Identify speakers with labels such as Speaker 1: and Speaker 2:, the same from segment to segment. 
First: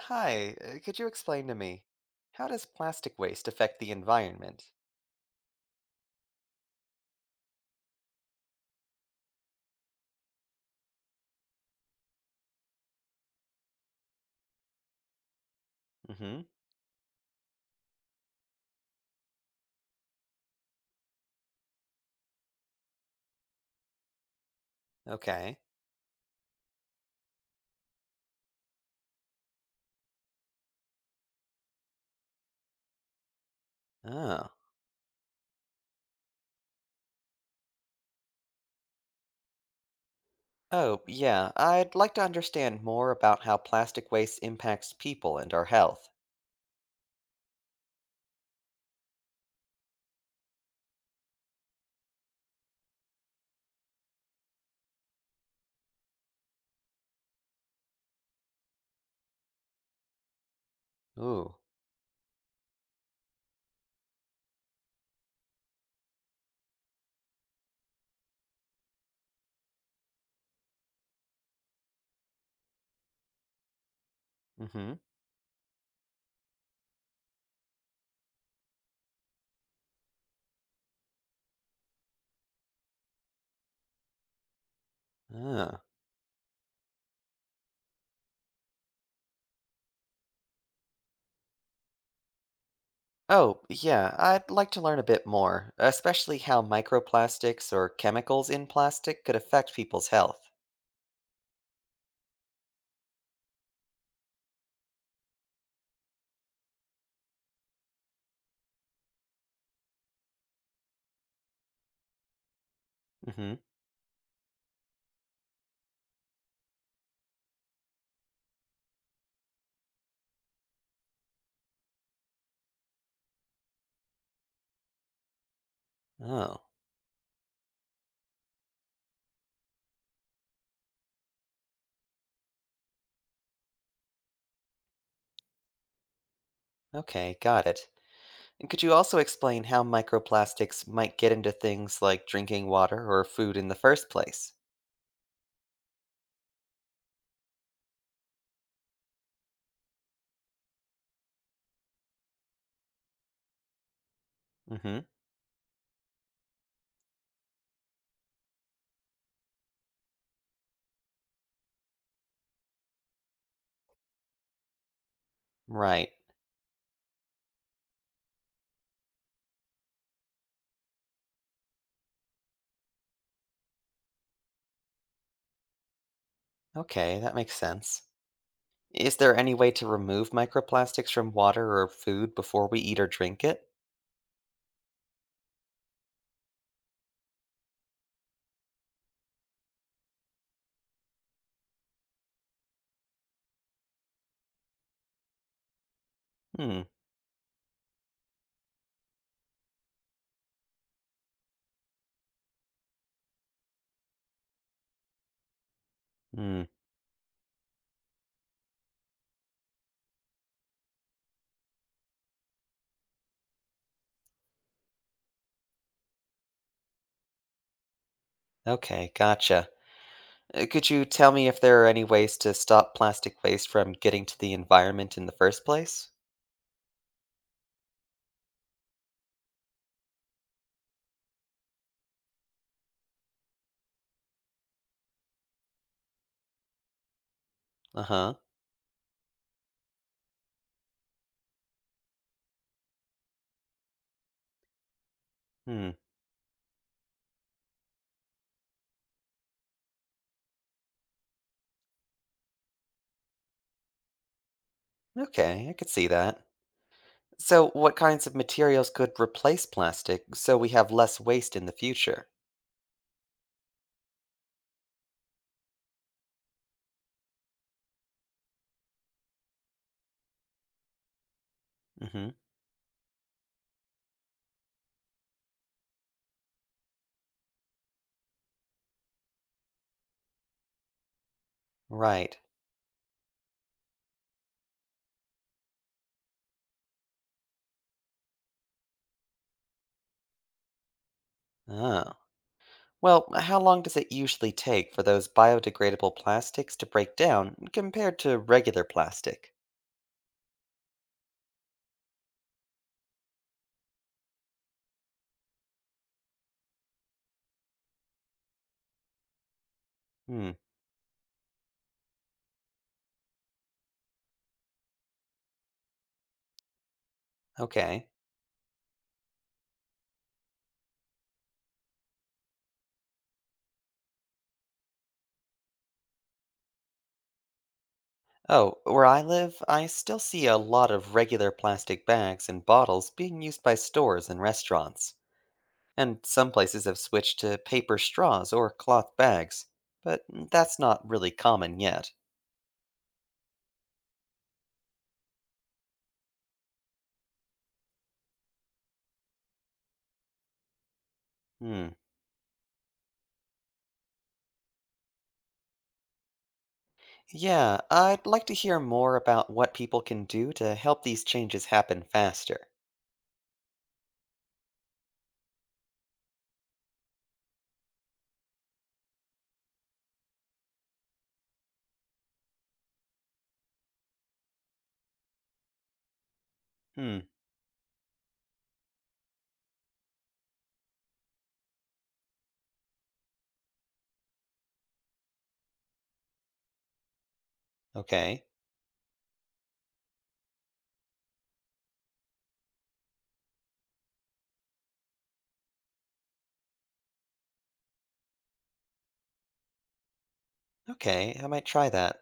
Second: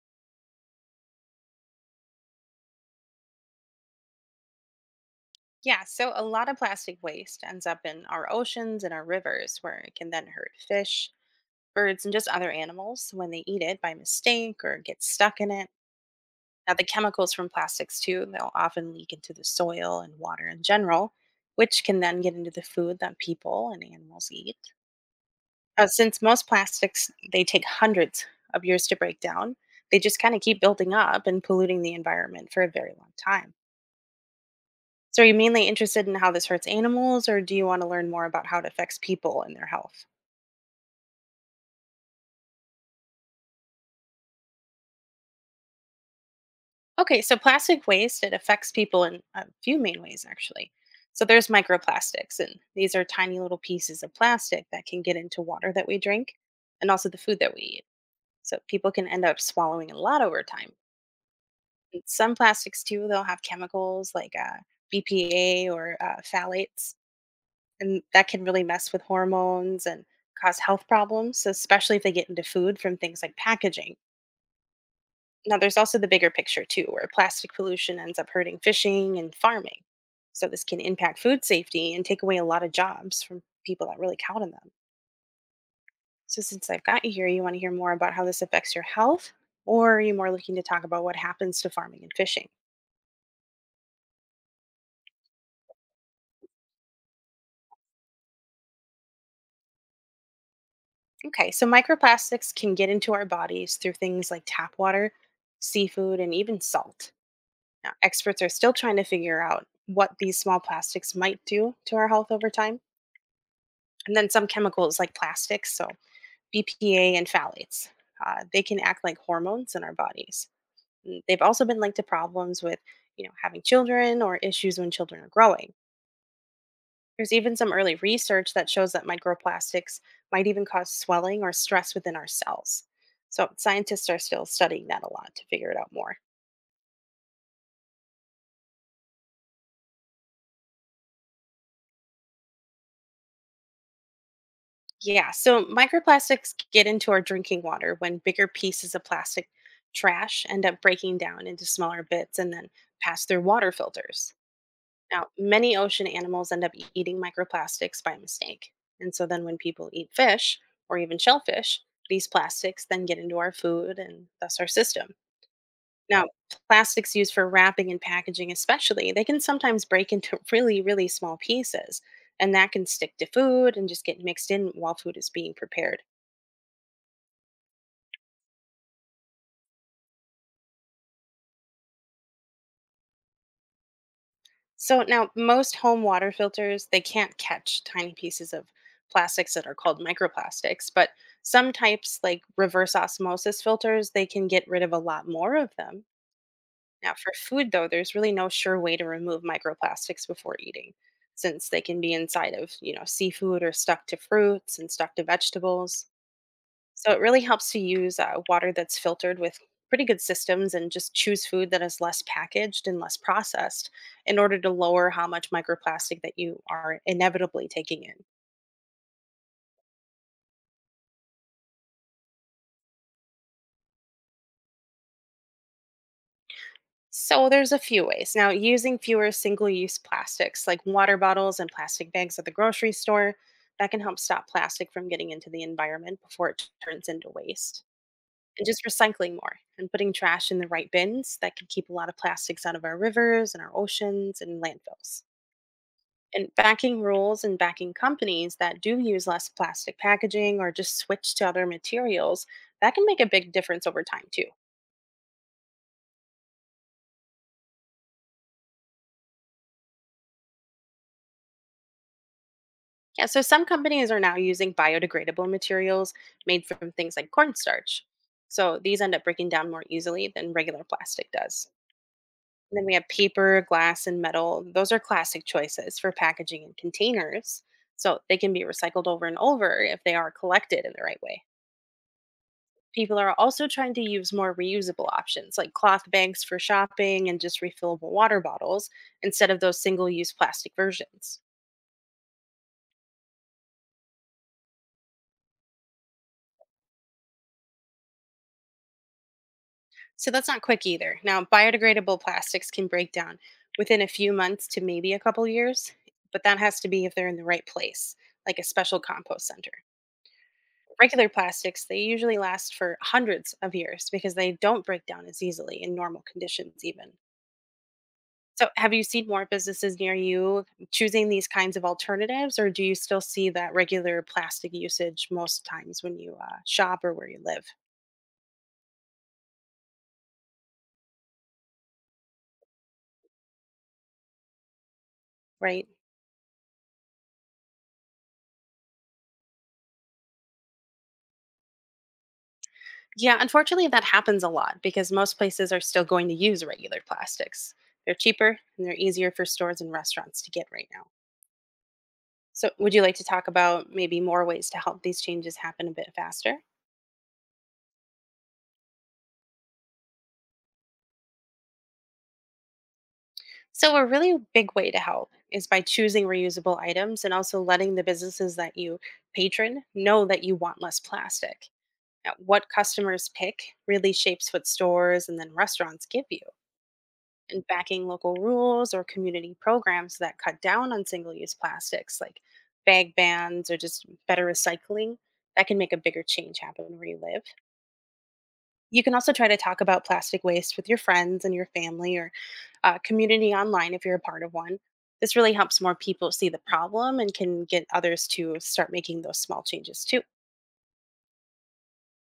Speaker 1: Hi, could you explain to me how does plastic waste affect the environment?
Speaker 2: Yeah, so a lot of plastic waste ends up in our oceans and our rivers, where it can then hurt fish, birds, and just other animals when they eat it by mistake or get stuck in it.
Speaker 1: Mm-hmm.
Speaker 2: Now, the chemicals from plastics, too, they'll often leak into the soil and water in general, which can then get into the food that people and animals eat.
Speaker 1: Okay.
Speaker 2: Since most plastics, they take hundreds of years to break down, they just kind of keep building up and polluting the environment for a very long time.
Speaker 1: Oh.
Speaker 2: So, are you mainly interested in how this hurts animals, or do you want to learn more about how it affects people and their health?
Speaker 1: Oh, yeah. I'd like to understand more about how plastic waste impacts people and our health.
Speaker 2: Okay, so plastic waste it affects people in a few main ways actually. So there's microplastics, and these are tiny little pieces of plastic that can get into water that we drink, and also the food that we eat. So people can end up swallowing a lot over time.
Speaker 1: Ooh.
Speaker 2: And some plastics too, they'll have chemicals like BPA or phthalates, and that can really mess with hormones and cause health problems, especially if they get into food from things like packaging.
Speaker 1: Mm-hmm.
Speaker 2: Now, there's also the bigger picture, too, where plastic pollution ends up hurting fishing and farming. So, this can impact food safety and take away a lot of jobs from people that really count on them.
Speaker 1: Oh.
Speaker 2: So, since I've got you here, you want to hear more about how this affects your health, or are you more looking to talk about what happens to farming and fishing?
Speaker 1: Oh, yeah. I'd like to learn a bit more, especially how microplastics or chemicals in plastic could affect people's health.
Speaker 2: Okay, so microplastics can get into our bodies through things like tap water, seafood, and even salt. Now, experts are still trying to figure out what these small plastics might do to our health over time.
Speaker 1: Mm-hmm.
Speaker 2: And then some chemicals like plastics, so BPA and phthalates, they can act like hormones in our bodies. And they've also been linked to problems with, having children or issues when children are growing.
Speaker 1: Oh.
Speaker 2: There's even some early research that shows that microplastics might even cause swelling or stress within our cells. So scientists are still studying that a lot to figure it out more.
Speaker 1: Okay, got it. And could you also explain how microplastics might get into things like drinking water or food in the first place?
Speaker 2: Yeah, so microplastics get into our drinking water when bigger pieces of plastic trash end up breaking down into smaller bits and then pass through water filters.
Speaker 1: Hmm.
Speaker 2: Now, many ocean animals end up eating microplastics by mistake. And so then when people eat fish or even shellfish, these plastics then get into our food and thus our system.
Speaker 1: Right.
Speaker 2: Now, plastics used for wrapping and packaging especially, they can sometimes break into really small pieces, and that can stick to food and just get mixed in while food is being prepared.
Speaker 1: Okay, that makes sense. Is there any way to remove microplastics from water or food before we eat or drink it?
Speaker 2: So now most home water filters, they can't catch tiny pieces of plastics that are called microplastics, but some types like reverse osmosis filters, they can get rid of a lot more of them.
Speaker 1: Hmm.
Speaker 2: Now for food though, there's really no sure way to remove microplastics before eating since they can be inside of, seafood or stuck to fruits and stuck to vegetables.
Speaker 1: Hmm.
Speaker 2: So it really helps to use water that's filtered with pretty good systems and just choose food that is less packaged and less processed in order to lower how much microplastic that you are inevitably taking in.
Speaker 1: Okay, gotcha. Could you tell me if there are any ways to stop plastic waste from getting to the environment in the first place?
Speaker 2: So there's a few ways. Now, using fewer single-use plastics like water bottles and plastic bags at the grocery store, that can help stop plastic from getting into the environment before it turns into waste.
Speaker 1: Uh-huh.
Speaker 2: And just recycling more and putting trash in the right bins, that can keep a lot of plastics out of our rivers and our oceans and landfills.
Speaker 1: Hmm.
Speaker 2: And backing rules and backing companies that do use less plastic packaging or just switch to other materials, that can make a big difference over time too.
Speaker 1: Okay, I could see that. So, what kinds of materials could replace plastic so we have less waste in the future?
Speaker 2: Yeah, so some companies are now using biodegradable materials made from things like cornstarch, so these end up breaking down more easily than regular plastic does.
Speaker 1: Hmm.
Speaker 2: And then we have paper, glass, and metal. Those are classic choices for packaging and containers, so they can be recycled over and over if they are collected in the right way.
Speaker 1: Right.
Speaker 2: People are also trying to use more reusable options like cloth bags for shopping and just refillable water bottles instead of those single use plastic versions.
Speaker 1: Oh. Well, how long does it usually take for those biodegradable plastics to break down compared to regular plastic?
Speaker 2: So that's not quick either. Now, biodegradable plastics can break down within a few months to maybe a couple years, but that has to be if they're in the right place, like a special compost center.
Speaker 1: Hmm.
Speaker 2: Regular plastics, they usually last for hundreds of years because they don't break down as easily in normal conditions, even.
Speaker 1: Okay.
Speaker 2: So, have you seen more businesses near you choosing these kinds of alternatives, or do you still see that regular plastic usage most times when you shop or where you live?
Speaker 1: Oh, where I live, I still see a lot of regular plastic bags and bottles being used by stores and restaurants.
Speaker 2: Right.
Speaker 1: And some places have switched to paper straws or cloth bags. But that's not really common yet.
Speaker 2: Yeah, unfortunately, that happens a lot because most places are still going to use regular plastics. They're cheaper and they're easier for stores and restaurants to get right now.
Speaker 1: Hmm.
Speaker 2: So, would you like to talk about maybe more ways to help these changes happen a bit faster?
Speaker 1: Yeah, I'd like to hear more about what people can do to help these changes happen faster.
Speaker 2: So, a really big way to help is by choosing reusable items and also letting the businesses that you patron know that you want less plastic. Now, what customers pick really shapes what stores and then restaurants give you.
Speaker 1: Hmm.
Speaker 2: And backing local rules or community programs that cut down on single use plastics, like bag bans or just better recycling, that can make a bigger change happen where you live.
Speaker 1: Okay.
Speaker 2: You can also try to talk about plastic waste with your friends and your family or community online if you're a part of one. This really helps more people see the problem and can get others to start making those small changes too.
Speaker 1: Okay, I might try that.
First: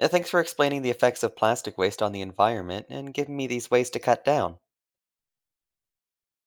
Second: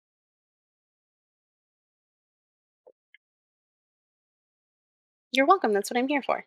Speaker 1: Thanks for explaining the effects of plastic waste on the environment and giving me these ways to cut down.
Speaker 2: You're welcome. That's what I'm here for.